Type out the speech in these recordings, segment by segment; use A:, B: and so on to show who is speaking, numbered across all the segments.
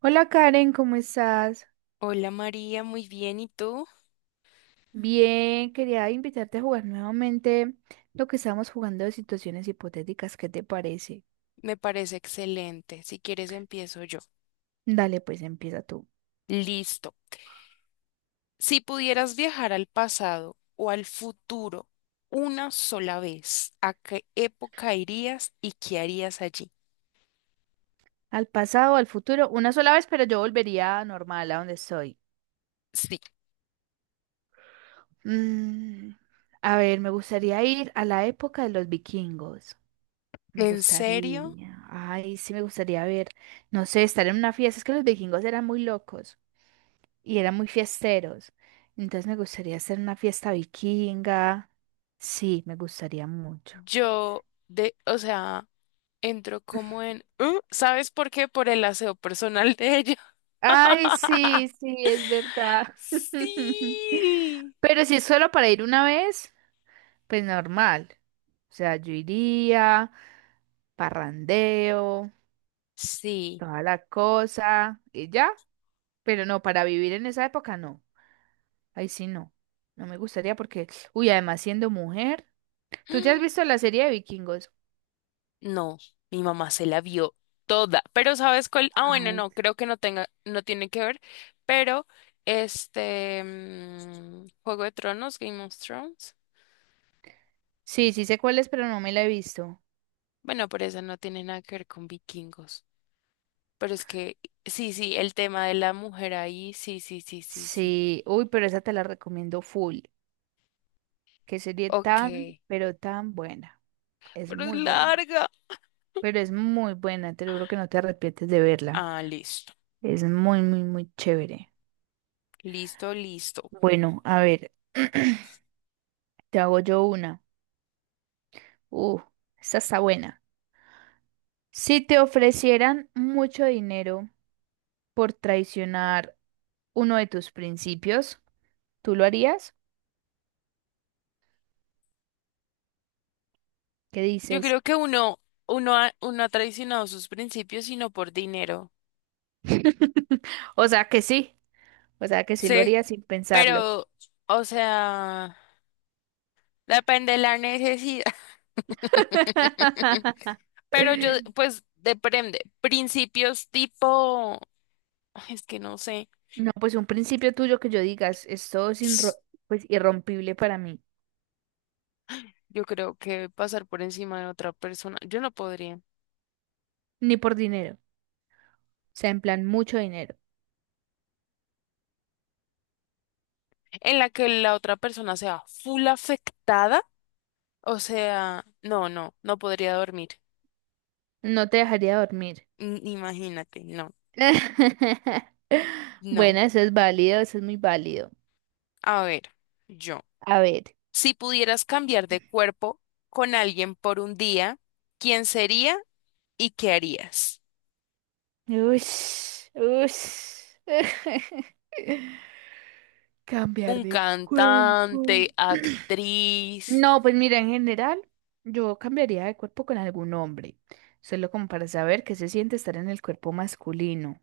A: Hola Karen, ¿cómo estás?
B: Hola María, muy bien. ¿Y tú?
A: Bien, quería invitarte a jugar nuevamente lo que estábamos jugando de situaciones hipotéticas, ¿qué te parece?
B: Me parece excelente. Si quieres, empiezo yo.
A: Dale, pues empieza tú.
B: Listo. Si pudieras viajar al pasado o al futuro una sola vez, ¿a qué época irías y qué harías allí?
A: Al pasado, al futuro, una sola vez, pero yo volvería normal a donde estoy.
B: Sí.
A: Mm, a ver, me gustaría ir a la época de los vikingos. Me
B: ¿En serio?
A: gustaría, ay, sí, me gustaría ver, no sé, estar en una fiesta, es que los vikingos eran muy locos. Y eran muy fiesteros. Entonces me gustaría hacer una fiesta vikinga. Sí, me gustaría mucho.
B: Yo, de, o sea, entro como en... ¿Mm? ¿Sabes por qué? Por el aseo personal de ella.
A: Ay, sí, sí, es verdad.
B: Sí.
A: Pero si es solo para ir una vez, pues normal. O sea, yo iría, parrandeo,
B: Sí.
A: toda la cosa y ya. Pero no, para vivir en esa época no. Ahí sí no. No me gustaría porque, uy, además siendo mujer, ¿tú te has visto la serie de vikingos?
B: No, mi mamá se la vio toda, pero ¿sabes cuál? Ah, bueno,
A: Ay.
B: no, creo que no tenga, no tiene que ver, pero este Juego de Tronos, Game of Thrones,
A: Sí, sí sé cuál es, pero no me la he visto.
B: bueno, pero eso no tiene nada que ver con vikingos, pero es que sí, sí, el tema de la mujer ahí, sí, sí, sí, sí, sí,
A: Sí, uy, pero esa te la recomiendo full. Que sería
B: ok,
A: tan, pero tan buena. Es
B: pero es
A: muy buena,
B: larga.
A: pero es muy buena, te lo juro que no te arrepientes de verla.
B: Ah, listo,
A: Es muy, muy, muy chévere.
B: listo, listo.
A: Bueno, a ver, te hago yo una. Uh, Esta está buena. Si te ofrecieran mucho dinero por traicionar uno de tus principios, ¿tú lo harías? ¿Qué
B: Yo
A: dices?
B: creo que uno, uno ha traicionado sus principios y no por dinero.
A: O sea que sí. O sea, que sí lo
B: Sí.
A: haría sin pensarlo.
B: Pero, o sea, depende de la necesidad. Pero yo, pues, depende. Principios tipo, ay, es que no sé.
A: No, pues un principio tuyo que yo digas, esto es pues, irrompible para mí,
B: Yo creo que pasar por encima de otra persona, yo no podría.
A: ni por dinero, o sea, en plan, mucho dinero.
B: En la que la otra persona sea full afectada, o sea, no podría dormir.
A: No te dejaría dormir.
B: N- Imagínate, no, no.
A: Bueno, eso es válido, eso es muy válido.
B: A ver, yo,
A: A ver.
B: si pudieras cambiar de cuerpo con alguien por un día, ¿quién sería? ¿Y qué harías?
A: Ush, ush. Cambiar
B: ¿Un
A: de cuerpo.
B: cantante, actriz?
A: No, pues mira, en general, yo cambiaría de cuerpo con algún hombre, solo como para saber qué se siente estar en el cuerpo masculino.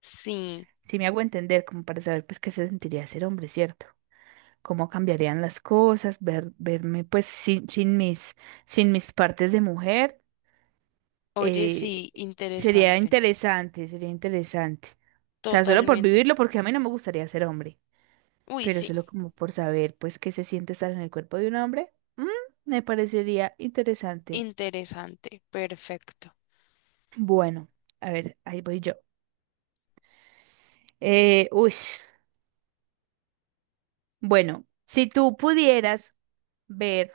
B: Sí.
A: Si me hago entender, como para saber pues qué se sentiría ser hombre, ¿cierto? Cómo cambiarían las cosas, verme pues sin mis partes de mujer,
B: Oye,
A: eh,
B: sí,
A: sería
B: interesante.
A: interesante, sería interesante. O sea, solo por
B: Totalmente.
A: vivirlo, porque a mí no me gustaría ser hombre,
B: Uy,
A: pero
B: sí,
A: solo como por saber pues qué se siente estar en el cuerpo de un hombre, me parecería interesante.
B: interesante. Perfecto.
A: Bueno, a ver, ahí voy yo. Uy, bueno, si tú pudieras ver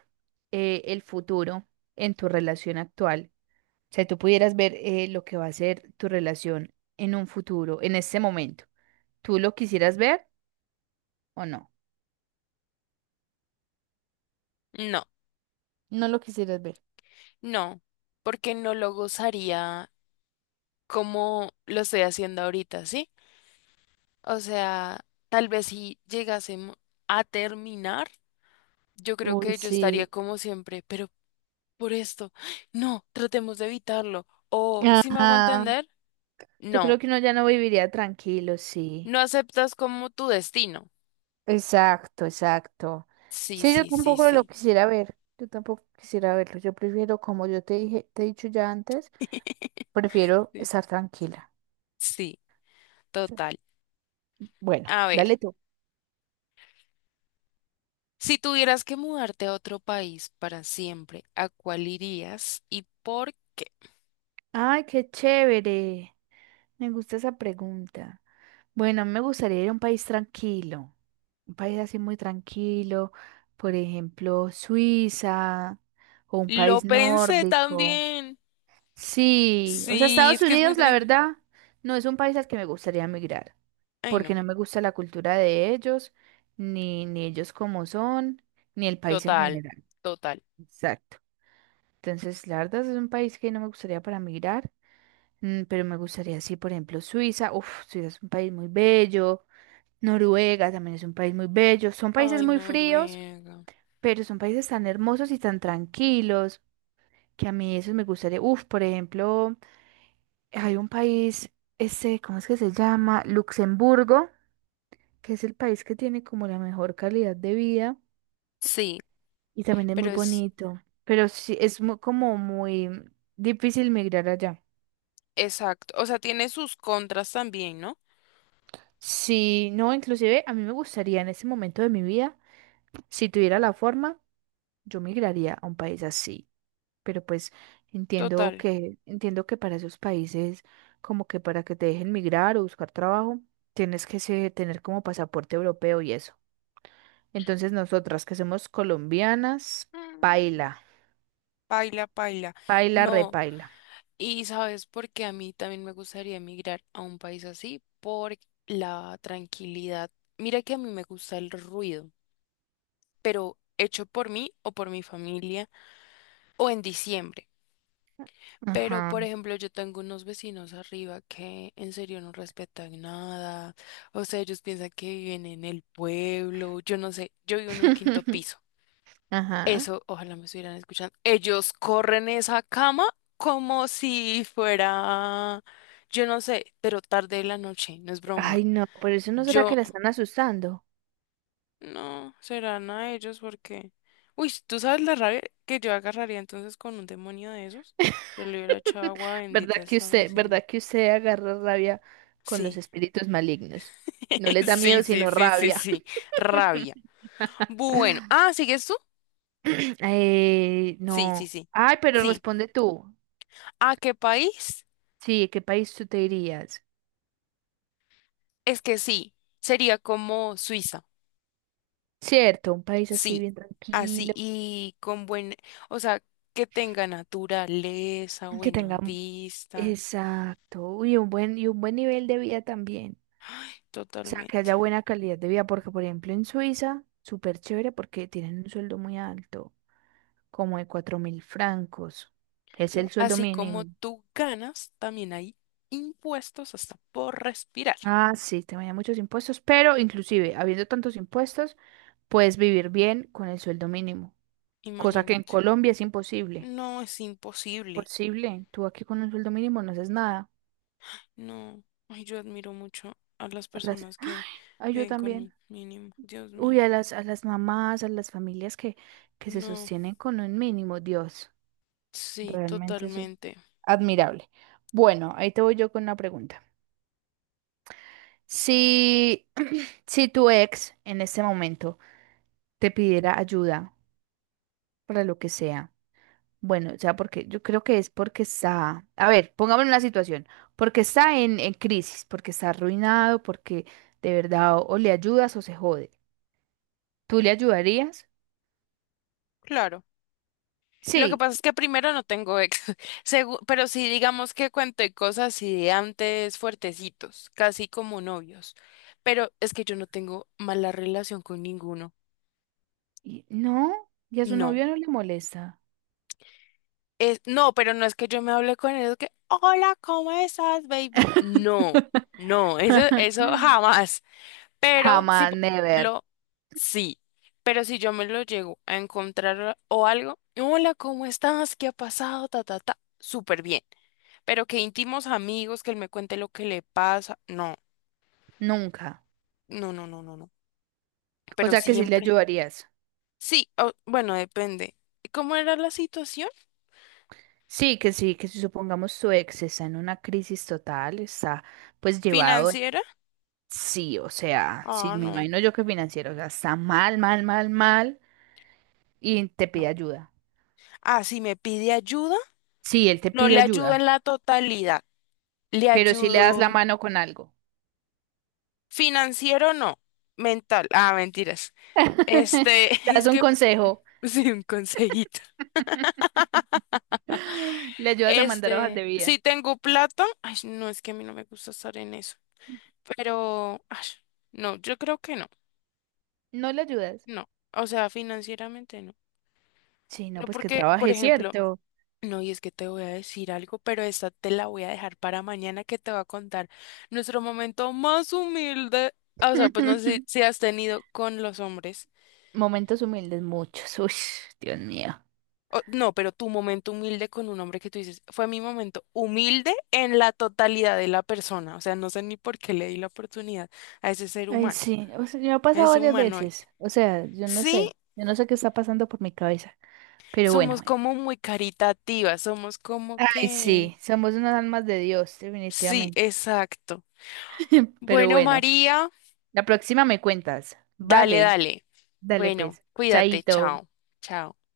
A: el futuro en tu relación actual, o sea, tú pudieras ver lo que va a ser tu relación en un futuro, en este momento, ¿tú lo quisieras ver o no?
B: No,
A: No lo quisieras ver.
B: no, porque no lo gozaría como lo estoy haciendo ahorita, ¿sí? O sea, tal vez si llegásemos a terminar, yo creo
A: Uy,
B: que yo estaría
A: sí.
B: como siempre, pero por esto, no, tratemos de evitarlo. ¿O, si me hago
A: Ajá.
B: entender?
A: Yo creo
B: No.
A: que uno ya no viviría tranquilo, sí.
B: No aceptas como tu destino.
A: Exacto, exacto.
B: Sí,
A: Sí, yo
B: sí, sí,
A: tampoco lo
B: sí.
A: quisiera ver. Yo tampoco quisiera verlo. Yo prefiero, como yo te dije, te he dicho ya antes, prefiero
B: Sí,
A: estar tranquila.
B: sí,
A: Sí.
B: total.
A: Bueno,
B: A ver,
A: dale tú.
B: si tuvieras que mudarte a otro país para siempre, ¿a cuál irías y por qué?
A: Ay, qué chévere. Me gusta esa pregunta. Bueno, a mí me gustaría ir a un país tranquilo, un país así muy tranquilo, por ejemplo, Suiza o un
B: Lo
A: país
B: pensé
A: nórdico.
B: también.
A: Sí, o sea,
B: Sí,
A: Estados
B: es que es muy
A: Unidos, la
B: tranquilo.
A: verdad, no es un país al que me gustaría emigrar,
B: Ay,
A: porque
B: no.
A: no me gusta la cultura de ellos, ni, ni ellos como son, ni el país en
B: Total,
A: general.
B: total.
A: Exacto. Entonces, la verdad es un país que no me gustaría para migrar, pero me gustaría, sí, por ejemplo, Suiza. Uf, Suiza es un país muy bello. Noruega también es un país muy bello. Son países
B: Ay,
A: muy
B: no,
A: fríos,
B: Noruega.
A: pero son países tan hermosos y tan tranquilos que a mí eso me gustaría. Uf, por ejemplo. Hay un país, ese, ¿cómo es que se llama? Luxemburgo, que es el país que tiene como la mejor calidad de vida
B: Sí,
A: y también es muy
B: pero es
A: bonito, pero sí es como muy difícil migrar allá.
B: exacto. O sea, tiene sus contras también, ¿no?
A: Sí, no, inclusive a mí me gustaría en ese momento de mi vida, si tuviera la forma, yo migraría a un país así, pero pues entiendo
B: Total.
A: que entiendo que para esos países como que para que te dejen migrar o buscar trabajo, tienes que tener como pasaporte europeo y eso. Entonces nosotras que somos colombianas,
B: Mm,
A: paila,
B: paila, paila.
A: paila,
B: No.
A: repaila.
B: ¿Y sabes por qué a mí también me gustaría emigrar a un país así? Por la tranquilidad. Mira que a mí me gusta el ruido, pero hecho por mí o por mi familia o en diciembre. Pero,
A: Ajá.
B: por ejemplo, yo tengo unos vecinos arriba que en serio no respetan nada. O sea, ellos piensan que viven en el pueblo. Yo no sé, yo vivo en un quinto piso.
A: Ajá.
B: Eso, ojalá me estuvieran escuchando. Ellos corren esa cama como si fuera, yo no sé, pero tarde de la noche, no es broma.
A: Ay, no, por eso no será
B: Yo,
A: que la están asustando.
B: no, serán a ellos porque... Uy, ¿tú sabes la rabia que yo agarraría entonces con un demonio de esos? Yo le hubiera echado agua bendita hasta decirme.
A: Verdad que usted agarra rabia con los
B: Sí,
A: espíritus malignos? No les da
B: sí,
A: miedo,
B: sí,
A: sino
B: sí, sí,
A: rabia.
B: sí, rabia. Bueno, ah, ¿sigues tú? Sí, sí,
A: No.
B: sí,
A: Ay, pero
B: sí.
A: responde tú.
B: ¿A qué país?
A: Sí, ¿qué país tú te irías?
B: Es que sí, sería como Suiza.
A: Cierto, un país así
B: Sí,
A: bien
B: así
A: tranquilo,
B: y con buen, o sea, que tenga naturaleza,
A: que
B: buena
A: tenga, un-
B: vista,
A: exacto, y un buen nivel de vida también. O sea, que
B: totalmente.
A: haya buena calidad de vida, porque por ejemplo en Suiza, súper chévere porque tienen un sueldo muy alto, como de 4.000 francos. Es el
B: ¿No?
A: sueldo
B: Así como
A: mínimo.
B: tú ganas, también hay impuestos hasta por respirar.
A: Ah, sí, te vayan muchos impuestos, pero inclusive habiendo tantos impuestos, puedes vivir bien con el sueldo mínimo, cosa que en
B: Imagínate.
A: Colombia es imposible.
B: No es imposible.
A: Posible, tú aquí con un sueldo mínimo no haces nada.
B: No. Ay, yo admiro mucho a las
A: A las-
B: personas
A: ¡Ay!
B: que
A: Ay, yo
B: viven con un
A: también.
B: mínimo. Dios mío.
A: Uy, a las mamás, a las familias que se
B: No.
A: sostienen con un mínimo, Dios.
B: Sí,
A: Realmente eso
B: totalmente.
A: admirable. Bueno, ahí te voy yo con una pregunta. Si, si tu ex en este momento te pidiera ayuda para lo que sea, bueno, o sea, porque yo creo que es porque está, a ver, pongámonos en la situación, porque está en crisis, porque está arruinado, porque de verdad o le ayudas o se jode. ¿Tú le ayudarías?
B: Claro. Lo que
A: Sí.
B: pasa es que primero no tengo ex, segu- pero sí digamos que cuento cosas así de antes fuertecitos, casi como novios. Pero es que yo no tengo mala relación con ninguno.
A: No, y a su
B: No.
A: novio no le molesta.
B: Es, no, pero no es que yo me hable con ellos que, hola, ¿cómo estás, baby? No, no, eso jamás. Pero si,
A: Jamás,
B: por
A: never,
B: ejemplo, sí, pero si yo me lo llego a encontrar o algo, hola, ¿cómo estás? ¿Qué ha pasado? Ta, ta, ta, súper bien. Pero que íntimos amigos, que él me cuente lo que le pasa,
A: nunca.
B: no.
A: O
B: Pero
A: sea que sí le
B: siempre.
A: ayudarías.
B: Sí, o- bueno, depende. ¿Cómo era la situación
A: Sí, que si supongamos su ex está en una crisis total, está pues llevado,
B: financiera?
A: sí, o sea, sí,
B: Ah,
A: me
B: no,
A: imagino yo que financiero, o sea, está mal, mal, mal, mal y te
B: no.
A: pide ayuda.
B: Ah, si me pide ayuda,
A: Sí, él te
B: no
A: pide
B: le ayudo
A: ayuda,
B: en la totalidad. Le
A: pero si le das la
B: ayudo
A: mano con algo,
B: financiero, no. Mental. Ah, mentiras. Este,
A: le das
B: es
A: un
B: que,
A: consejo,
B: sí, un consejito.
A: le ayudas a mandar hojas
B: Este,
A: de
B: si
A: vida,
B: tengo plata, ay, no, es que a mí no me gusta estar en eso. Pero, ay, no, yo creo que no,
A: no le ayudas.
B: no. O sea, financieramente no.
A: Sí, no,
B: No
A: pues que
B: porque, por
A: trabaje,
B: ejemplo,
A: ¿cierto?
B: no, y es que te voy a decir algo, pero esta te la voy a dejar para mañana que te va a contar nuestro momento más humilde. O sea, pues no sé si has tenido con los hombres.
A: Momentos humildes, muchos, uy, Dios mío.
B: O- no, pero tu momento humilde con un hombre que tú dices, fue mi momento humilde en la totalidad de la persona. O sea, no sé ni por qué le di la oportunidad a ese ser
A: Ay,
B: humano,
A: sí, o sea, me ha
B: a
A: pasado
B: ese
A: varias
B: humanoide.
A: veces, o sea,
B: Sí,
A: yo no sé qué está pasando por mi cabeza, pero bueno,
B: somos como muy caritativas, somos como
A: ay,
B: que...
A: sí, somos unas almas de Dios,
B: Sí,
A: definitivamente,
B: exacto.
A: pero
B: Bueno,
A: bueno,
B: María,
A: la próxima me cuentas,
B: dale,
A: vale,
B: dale.
A: dale
B: Bueno,
A: pues,
B: cuídate,
A: chaito.
B: chao, chao.